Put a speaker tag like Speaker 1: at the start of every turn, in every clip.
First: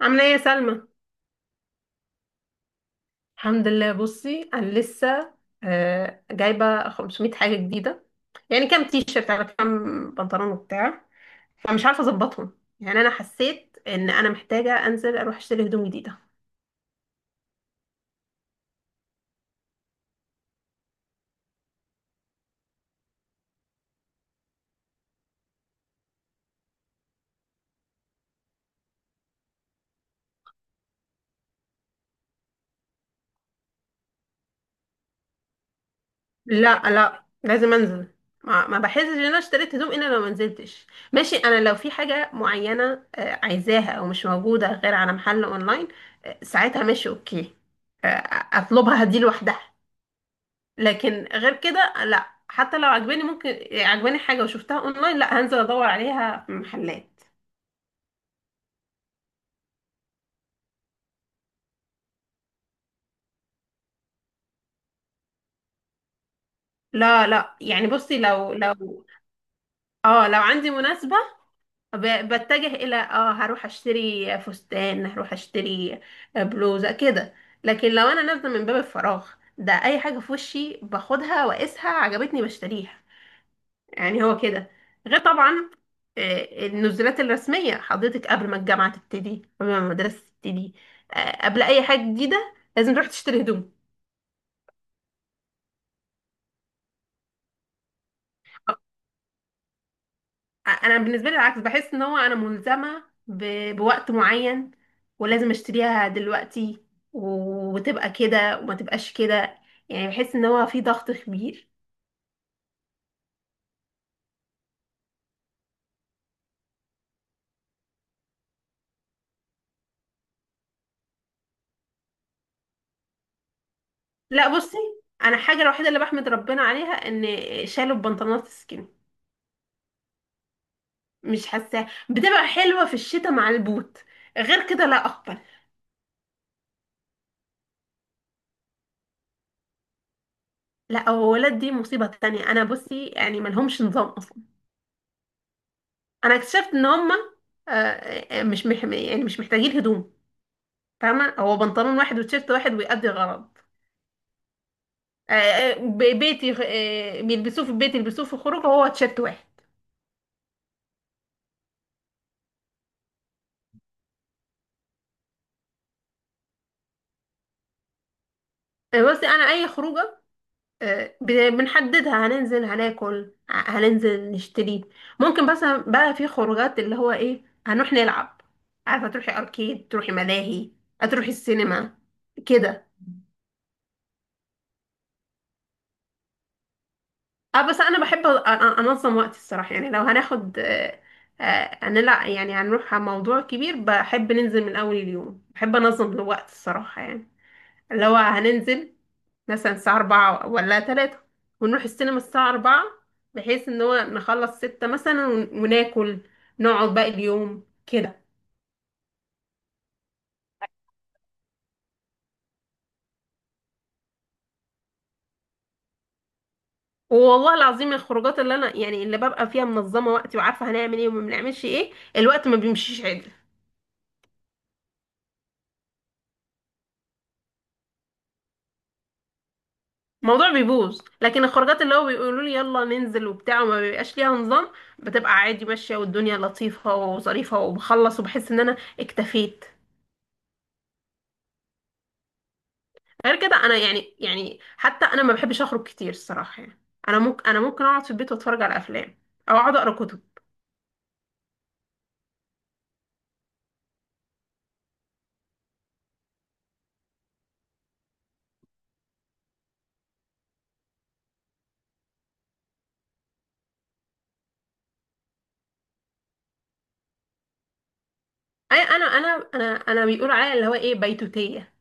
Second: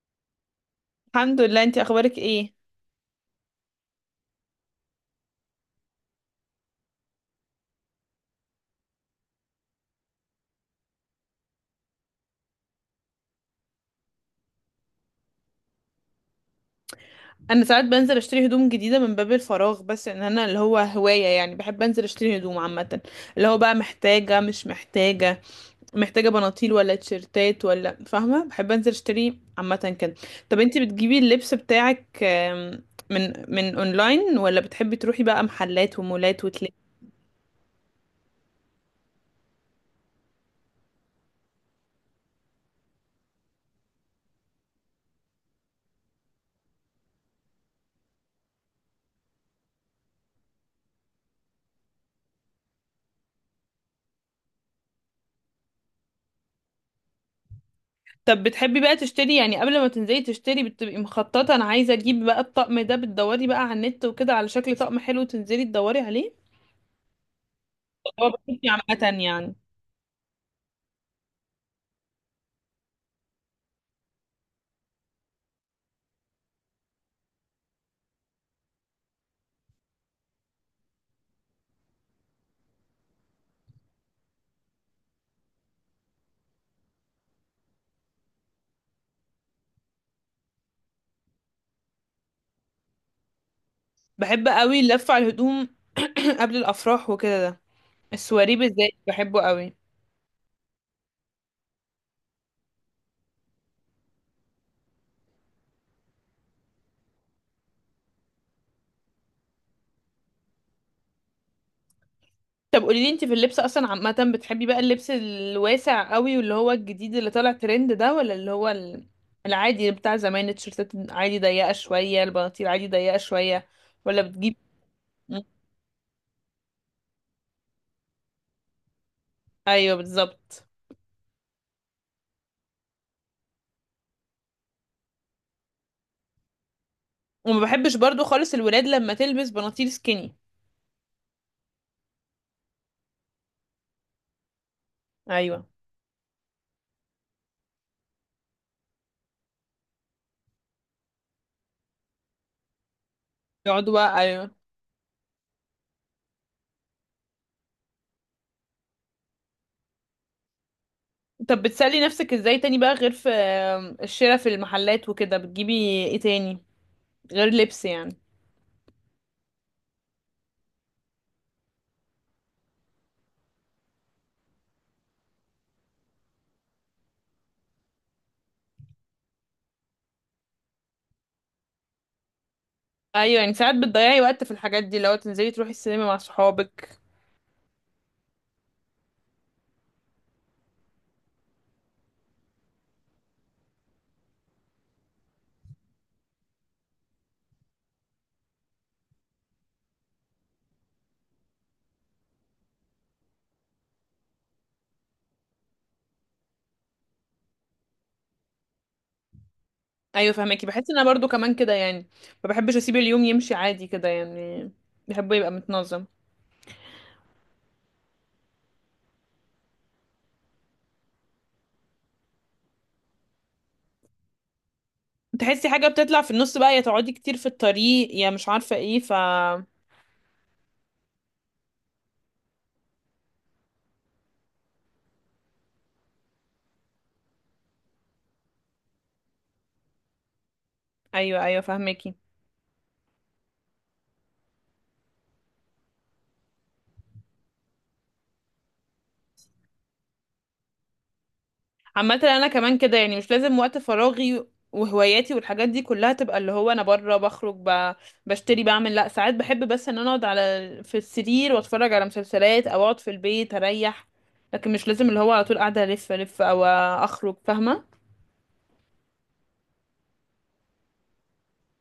Speaker 1: عاملة ايه يا سلمى؟
Speaker 2: الحمد لله، انتي اخبارك ايه؟
Speaker 1: الحمد لله. بصي انا لسه جايبة 500 حاجة جديدة، يعني كام تيشيرت على كام بنطلون وبتاع، فمش عارفة اظبطهم. يعني انا حسيت ان انا محتاجة انزل اروح اشتري هدوم جديدة.
Speaker 2: انا ساعات بنزل اشتري هدوم جديده من باب الفراغ، بس ان انا اللي هو هوايه يعني بحب انزل اشتري هدوم عامه. اللي هو بقى محتاجه مش محتاجه، محتاجه بناطيل ولا تيشرتات ولا فاهمه. بحب انزل اشتري عامه كده. طب انتي بتجيبي اللبس بتاعك من اونلاين ولا بتحبي تروحي بقى محلات ومولات وتلاقي؟
Speaker 1: لا لا، لازم انزل. ما بحسش ان انا اشتريت هدوم الا لو ما نزلتش. ماشي، انا لو في حاجة معينة عايزاها او مش موجودة غير على محل اونلاين، ساعتها ماشي، اوكي. اطلبها دي لوحدها. لكن غير كده لا. حتى لو عجباني، ممكن عجباني حاجة وشفتها اونلاين لا، هنزل ادور عليها في محلات.
Speaker 2: طب بتحبي بقى تشتري، يعني قبل ما تنزلي تشتري بتبقي مخططه انا عايزه اجيب بقى الطقم ده، بتدوري بقى على النت وكده على شكل طقم حلو تنزلي تدوري عليه؟
Speaker 1: لا لا يعني بصي،
Speaker 2: هو
Speaker 1: لو
Speaker 2: بشوفني
Speaker 1: لو
Speaker 2: عامة يعني.
Speaker 1: اه لو عندي مناسبة، بتجه الى هروح اشتري فستان، هروح اشتري بلوزة كده. لكن لو انا نازلة من باب الفراغ ده، اي حاجة في وشي باخدها واقيسها، عجبتني بشتريها. يعني هو كده. غير طبعا النزولات الرسمية حضرتك، قبل ما الجامعة تبتدي، قبل ما المدرسة تبتدي، قبل أي حاجة جديدة لازم تروح تشتري هدوم.
Speaker 2: بحب قوي اللف على الهدوم. قبل الأفراح وكده ده، السواري بالذات بحبه قوي.
Speaker 1: أنا بالنسبة لي العكس. بحس إن هو أنا ملزمة بوقت معين، ولازم أشتريها دلوقتي و- وتبقى كده وما تبقاش كده. يعني بحس إن هو في ضغط كبير.
Speaker 2: طب قولي لي انت في اللبس اصلا عامة، بتحبي بقى اللبس الواسع قوي واللي هو الجديد اللي طالع ترند ده، ولا اللي هو العادي بتاع زمان؟ التيشيرتات عادي ضيقة شوية، البناطيل عادي ضيقة شوية، ولا بتجيب؟
Speaker 1: لا بصي، أنا
Speaker 2: م-
Speaker 1: الحاجة الوحيدة اللي بحمد ربنا عليها إن شالوا البنطلونات السكين.
Speaker 2: ايوه بالظبط.
Speaker 1: مش حاساه بتبقى حلوة في الشتاء مع البوت. غير كده لا أقبل.
Speaker 2: وما بحبش برضو خالص الولاد لما تلبس بناطيل سكيني.
Speaker 1: لا، هو ولاد دي مصيبة تانية. أنا بصي يعني ملهمش نظام أصلا.
Speaker 2: ايوه،
Speaker 1: أنا اكتشفت إن هما مش مح يعني مش محتاجين هدوم. فاهمة، هو بنطلون واحد وتيشيرت واحد ويأدي الغرض.
Speaker 2: يقعدوا بقى، ايوه.
Speaker 1: بيتي، بيلبسوه في البيت، يلبسوه في الخروج. هو تيشيرت واحد.
Speaker 2: طب بتسلي نفسك ازاي تاني بقى، غير في الشراء في المحلات وكده بتجيبي ايه تاني غير لبس يعني؟
Speaker 1: بصي، أنا أي خروجة بنحددها، هننزل هناكل، هننزل نشتري. ممكن بس بقى في خروجات اللي هو ايه، هنروح نلعب، عارفه تروحي اركيد، تروحي ملاهي، هتروحي السينما كده.
Speaker 2: ايوه يعني، ساعات بتضيعي وقت في الحاجات دي لو تنزلي تروحي السينما مع صحابك.
Speaker 1: اه، بس انا بحب انظم وقتي الصراحه. يعني لو هناخد آه، آه، هنلع يعني هنروح على موضوع كبير، بحب ننزل من اول اليوم، بحب انظم الوقت الصراحه يعني. اللي هو هننزل مثلا الساعة أربعة ولا تلاتة، ونروح السينما الساعة أربعة، بحيث إن هو نخلص ستة مثلا ون- وناكل، نقعد باقي اليوم كده.
Speaker 2: ايوه فهماكي، بحس ان انا برضو كمان كده يعني. ما بحبش اسيب اليوم يمشي عادي كده يعني، بحبه يبقى متنظم.
Speaker 1: والله العظيم، الخروجات اللي أنا يعني اللي ببقى فيها منظمة وقتي وعارفة هنعمل إيه وما بنعملش إيه، الوقت ما بيمشيش عدل.
Speaker 2: تحسي حاجه بتطلع في النص بقى، يا تقعدي كتير في الطريق، يا مش عارفه ايه، ف...
Speaker 1: الموضوع بيبوظ. لكن الخروجات اللي هو بيقولوا لي يلا ننزل وبتاع، وما بيبقاش ليها نظام، بتبقى عادي ماشية، والدنيا لطيفة وظريفة، وبخلص وبحس إن أنا اكتفيت.
Speaker 2: ايوه ايوه فهماكي.
Speaker 1: غير كده انا يعني حتى انا ما بحبش اخرج كتير الصراحه يعني. انا ممكن اقعد في البيت واتفرج على افلام، او اقعد اقرا كتب.
Speaker 2: عامة انا كمان كده يعني، مش لازم وقت فراغي وهواياتي والحاجات دي كلها تبقى اللي هو انا بره بخرج ب... بشتري بعمل. لا، ساعات بحب بس ان انا اقعد على في السرير واتفرج على مسلسلات او اقعد في البيت اريح. لكن مش لازم اللي هو على طول قاعدة الف او اخرج، فاهمة.
Speaker 1: اي انا انا انا انا بيقولوا عليا اللي هو ايه، بيتوتيه.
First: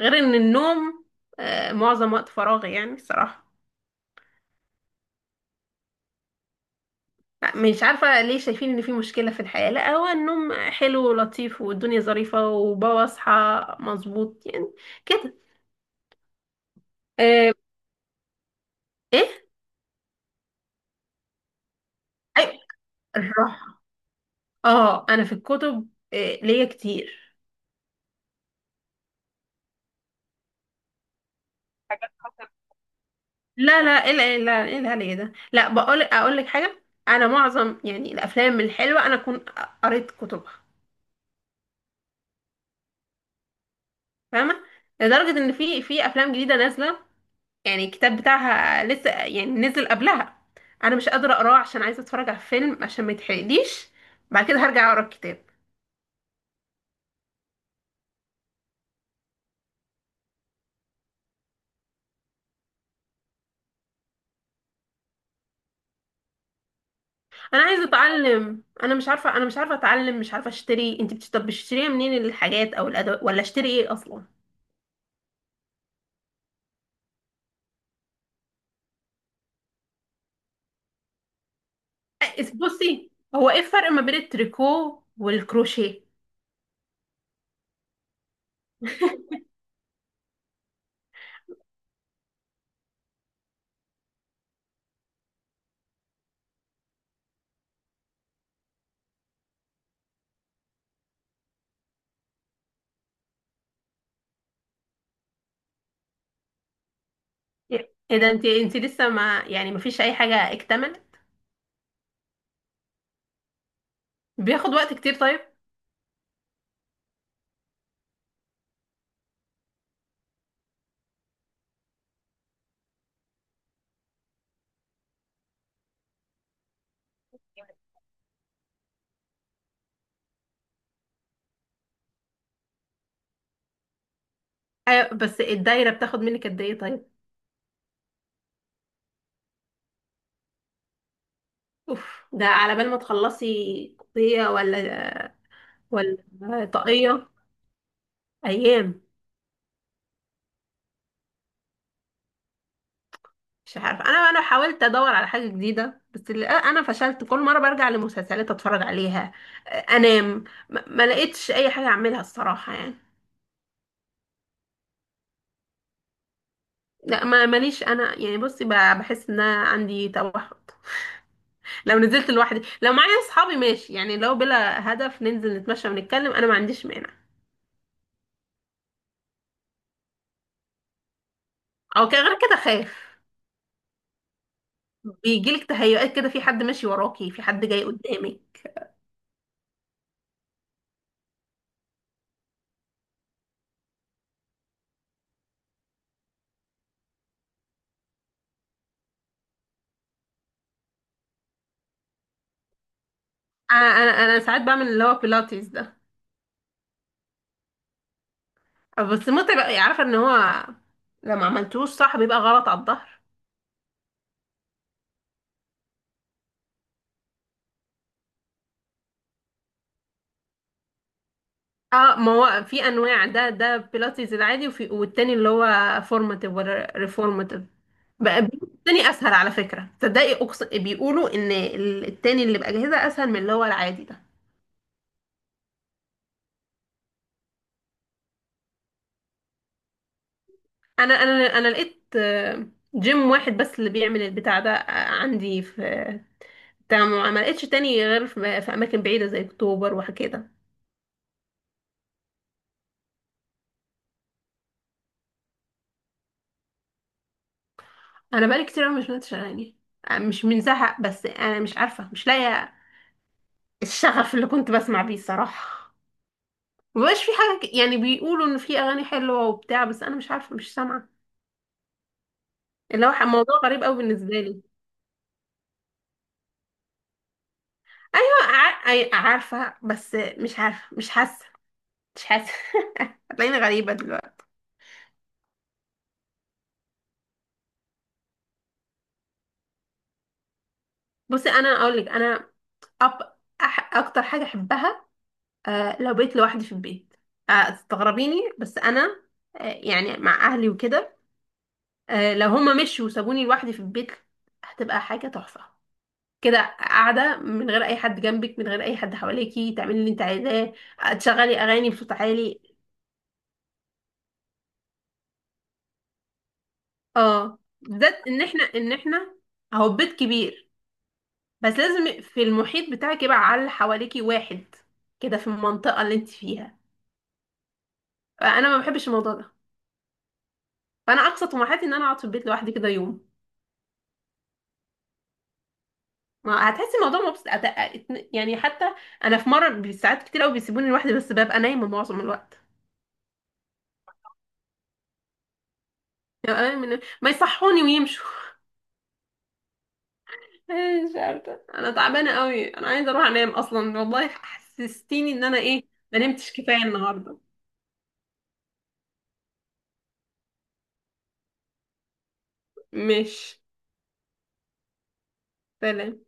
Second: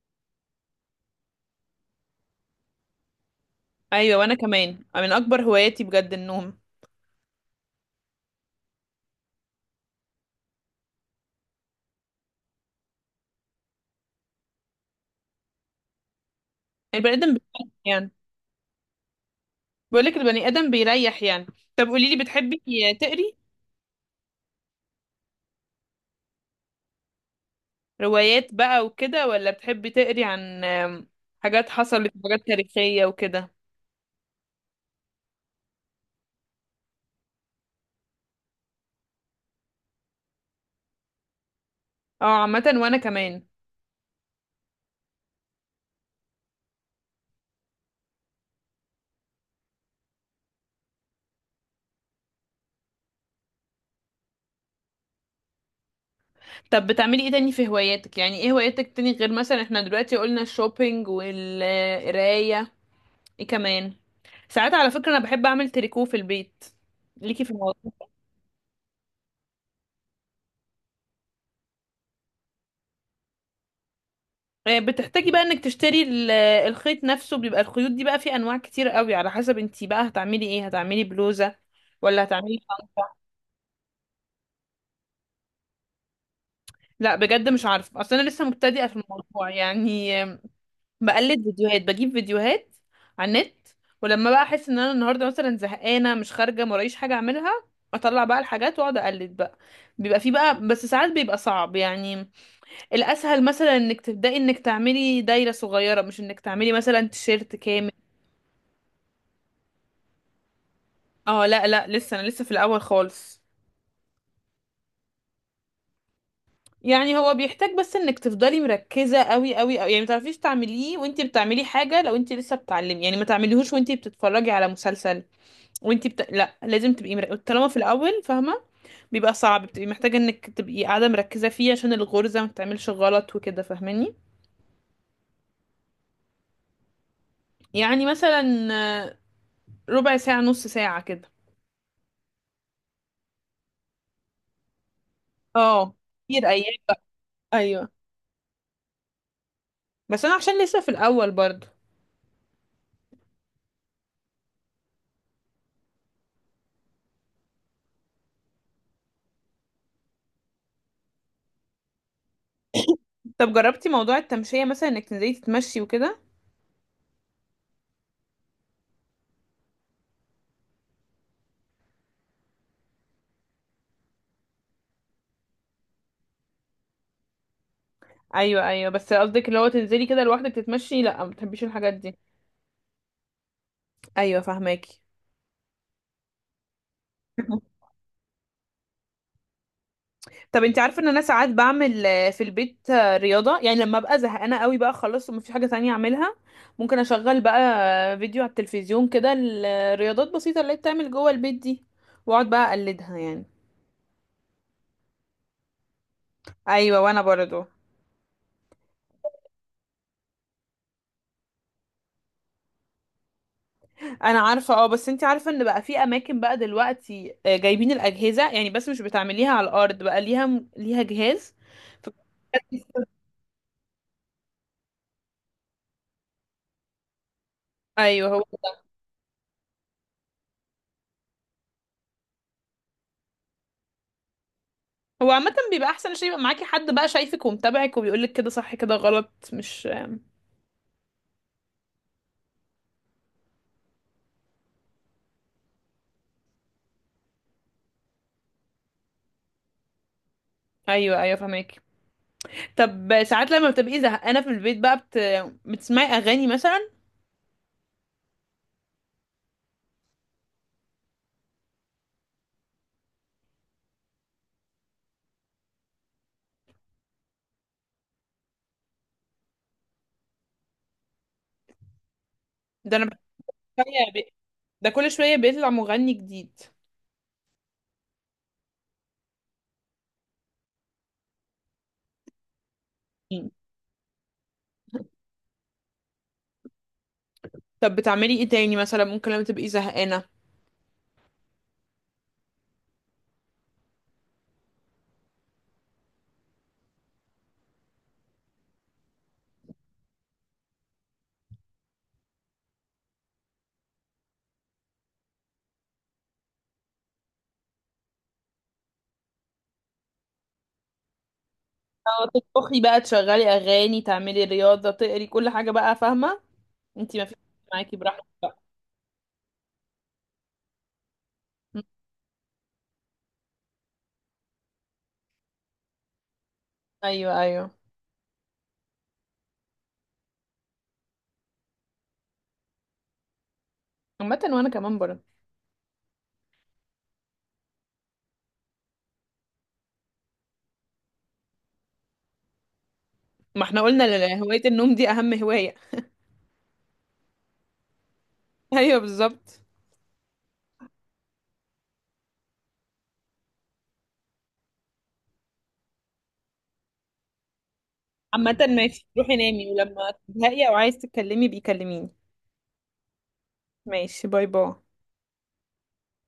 Speaker 1: غير ان النوم معظم وقت فراغي يعني الصراحه.
Speaker 2: ايوه، وانا كمان من اكبر هواياتي بجد النوم.
Speaker 1: لا، مش عارفه ليه شايفين ان في مشكله في الحياه. لا، هو النوم حلو ولطيف والدنيا ظريفه، وبصحى مظبوط يعني كده.
Speaker 2: البني ادم
Speaker 1: آه.
Speaker 2: بيريح يعني.
Speaker 1: ايه؟
Speaker 2: بقولك البني ادم بيريح يعني. طب قوليلي،
Speaker 1: اي.
Speaker 2: بتحبي تقري
Speaker 1: الراحه. اه، انا في الكتب ليا كتير.
Speaker 2: روايات بقى وكده، ولا بتحبي تقري عن حاجات حصلت،
Speaker 1: حاجات.
Speaker 2: حاجات تاريخية وكده؟
Speaker 1: لا لا. ايه ال- إيه ال- إيه الهري ده؟ لا، اقول لك حاجه. انا معظم يعني الافلام الحلوه انا اكون قريت كتبها.
Speaker 2: اه، عامة وانا كمان.
Speaker 1: فاهمه؟ لدرجه ان في افلام جديده نازله، يعني الكتاب بتاعها لسه يعني نزل قبلها، انا مش قادره اقراه عشان عايزه اتفرج على الفيلم عشان ما يتحرقليش. بعد كده هرجع اقرا الكتاب.
Speaker 2: طب بتعملي ايه تاني في هواياتك؟ يعني ايه هواياتك تاني، غير مثلا احنا دلوقتي قلنا الشوبينج والقراية، ايه كمان؟ ساعات على فكرة انا بحب اعمل تريكو في البيت، ليكي في
Speaker 1: انا
Speaker 2: الموضوع؟
Speaker 1: عايزه اتعلم. انا مش عارفه اتعلم، مش عارفه اشتري. طب بتشتريها منين الحاجات او الادوات؟ ولا اشتري ايه اصلا؟
Speaker 2: بتحتاجي بقى انك تشتري الخيط نفسه. بيبقى الخيوط دي بقى في انواع كتير قوي، على حسب انتي بقى هتعملي ايه، هتعملي بلوزة ولا هتعملي
Speaker 1: بصي،
Speaker 2: شنطة.
Speaker 1: هو ايه الفرق ما بين التريكو والكروشيه؟
Speaker 2: لا بجد مش عارفة، اصل انا لسه مبتدئة في الموضوع يعني. بقلد فيديوهات، بجيب فيديوهات على النت. ولما بقى احس ان انا النهارده مثلا زهقانه مش خارجه مرايش حاجه اعملها، اطلع بقى الحاجات واقعد اقلد بقى. بيبقى في بقى، بس ساعات بيبقى صعب يعني. الاسهل مثلا انك تبداي انك تعملي دايره صغيره، مش انك تعملي مثلا تيشيرت كامل.
Speaker 1: ايه ده، انت لسه ما يعني ما فيش اي حاجه اكتملت؟
Speaker 2: اه لا لا، لسه انا لسه في الاول خالص.
Speaker 1: بياخد وقت كتير طيب.
Speaker 2: يعني هو بيحتاج بس انك تفضلي مركزه قوي قوي قوي يعني. ما تعرفيش تعمليه وانتي بتعملي حاجه، لو انتي لسه بتعلمي يعني ما تعمليهوش وانتي بتتفرجي على مسلسل وانتي بت... لا لازم تبقي مر... طالما في الاول فاهمه، بيبقى صعب. بتبقي محتاجه انك تبقي قاعده مركزه فيه عشان الغرزه ما تعملش غلط وكده، فاهماني.
Speaker 1: أيوة، بس الدايره بتاخد منك قد ايه طيب؟
Speaker 2: يعني مثلا آه، ربع ساعه، نص ساعه كده.
Speaker 1: اوف، ده على بال ما تخلصي قضيه، ولا
Speaker 2: اه، كتير
Speaker 1: ولا
Speaker 2: ايام.
Speaker 1: طاقيه،
Speaker 2: ايوه،
Speaker 1: ايام.
Speaker 2: بس انا عشان لسه في الاول برضه.
Speaker 1: مش عارفه، انا حاولت ادور على حاجه جديده، بس انا فشلت. كل مره برجع لمسلسلات اتفرج عليها، آه، انام. ما لقيتش اي حاجه اعملها الصراحه يعني.
Speaker 2: طب جربتي موضوع التمشيه مثلا، انك تنزلي تتمشي وكده؟
Speaker 1: لا، ما ماليش. انا يعني بصي بحس ان انا عندي توحد. لو نزلت لوحدي. لو معايا اصحابي ماشي، يعني لو بلا هدف ننزل نتمشى ونتكلم انا ما عنديش مانع.
Speaker 2: ايوه ايوه، بس قصدك اللي هو تنزلي كده لوحدك تتمشي؟ لا ما بتحبيش الحاجات
Speaker 1: او
Speaker 2: دي.
Speaker 1: كده، غير كده خايف،
Speaker 2: ايوه فاهماكي.
Speaker 1: بيجيلك تهيؤات كده، في حد ماشي وراكي، في حد جاي قدامي.
Speaker 2: طب انت عارفه ان انا ساعات بعمل في البيت رياضه يعني، لما ابقى زهقانه قوي بقى خلاص ومفيش حاجه تانية اعملها. ممكن اشغل بقى فيديو على التلفزيون كده، الرياضات بسيطه اللي هي بتعمل جوه البيت دي، واقعد بقى اقلدها يعني.
Speaker 1: انا انا ساعات بعمل اللي هو بيلاتيز ده.
Speaker 2: ايوه، وانا برضو.
Speaker 1: بس متعب أوي. عارفه ان هو لما عملتوش صح بيبقى غلط على الظهر.
Speaker 2: انا عارفه اه، بس انت عارفه ان بقى في اماكن بقى دلوقتي جايبين الاجهزه يعني، بس مش بتعمليها على الارض بقى، ليها جهاز.
Speaker 1: اه، ما هو في
Speaker 2: فبجد...
Speaker 1: انواع، ده بيلاتيز العادي، وفي والتاني اللي هو فورماتيف ولا ريفورماتيف.
Speaker 2: ايوه هو
Speaker 1: بقى بيقولوا
Speaker 2: ده.
Speaker 1: التاني اسهل على فكره، تصدقي؟ بيقولوا ان التاني اللي باجهزه اسهل من اللي هو العادي ده.
Speaker 2: هو عامه بيبقى احسن عشان يبقى معاكي حد بقى شايفك ومتابعك وبيقولك كده صح كده غلط، مش
Speaker 1: انا انا لقيت جيم واحد بس اللي بيعمل البتاع ده عندي في، تمام. ما لقيتش تاني غير في اماكن بعيده زي اكتوبر وكده.
Speaker 2: ايوه ايوه فهمك. طب ساعات لما بتبقي زهقانه في البيت بقى بت... بتسمعي اغاني مثلا؟
Speaker 1: انا بقالي كتير أوي مش بنتش اغاني، مش من زهق، بس انا مش عارفه، مش لاقيه الشغف اللي كنت بسمع بيه الصراحه. مبقاش في حاجه يعني بيقولوا ان في اغاني حلوه وبتاع، بس انا مش عارفه، مش سامعه.
Speaker 2: ده انا
Speaker 1: اللي هو موضوع غريب
Speaker 2: بكل
Speaker 1: أوي
Speaker 2: شويه بي...
Speaker 1: بالنسبه لي.
Speaker 2: ده كل شويه بيطلع مغني جديد.
Speaker 1: ايوه عارفه، بس مش عارفه مش حاسه. مش حاسه
Speaker 2: مم.
Speaker 1: هتلاقيني غريبه دلوقتي.
Speaker 2: طب بتعملي ايه تاني مثلا ممكن لما تبقي زهقانه؟
Speaker 1: بصي، انا اقول لك، انا أب... اكتر حاجه احبها، لو بقيت لوحدي في البيت، تستغربيني، بس انا يعني مع اهلي وكده، لو هما مشوا وسابوني لوحدي في البيت هتبقى حاجه تحفه. كده قاعده من غير اي حد جنبك، من غير اي حد حواليكي، تعملي اللي انت عايزاه. تشغلي اغاني بصوت
Speaker 2: أو
Speaker 1: عالي.
Speaker 2: تطبخي بقى، تشغلي اغاني، تعملي رياضه، تقري، كل حاجه بقى فاهمه. انتي ما فيش
Speaker 1: اه،
Speaker 2: معاكي، براحتك
Speaker 1: بالذات ان
Speaker 2: بقى.
Speaker 1: احنا ان احنا اهو بيت كبير. بس
Speaker 2: مم.
Speaker 1: لازم في المحيط بتاعك يبقى على اللي حواليكي واحد كده، في المنطقه اللي انت فيها.
Speaker 2: ايوه ايوه.
Speaker 1: انا ما بحبش الموضوع ده. فانا اقصى طموحاتي ان انا اقعد في البيت لوحدي كده يوم.
Speaker 2: عامه وانا كمان برضه.
Speaker 1: ما هتحسي الموضوع مبسط يعني حتى انا في مره ساعات كتير قوي بيسيبوني لوحدي بس ببقى نايمه معظم الوقت.
Speaker 2: ما احنا قلنا هوايه النوم دي اهم هوايه.
Speaker 1: ما يصحوني ويمشوا.
Speaker 2: ايوه بالظبط.
Speaker 1: مش عارفه، انا تعبانه قوي، انا عايزه اروح انام اصلا. والله حسستيني ان انا ايه، ما نمتش كفايه النهارده.
Speaker 2: عامه ماشي، روحي نامي ولما تزهقي او عايز تتكلمي بيكلميني.
Speaker 1: مش
Speaker 2: ماشي، باي باي.
Speaker 1: سلام.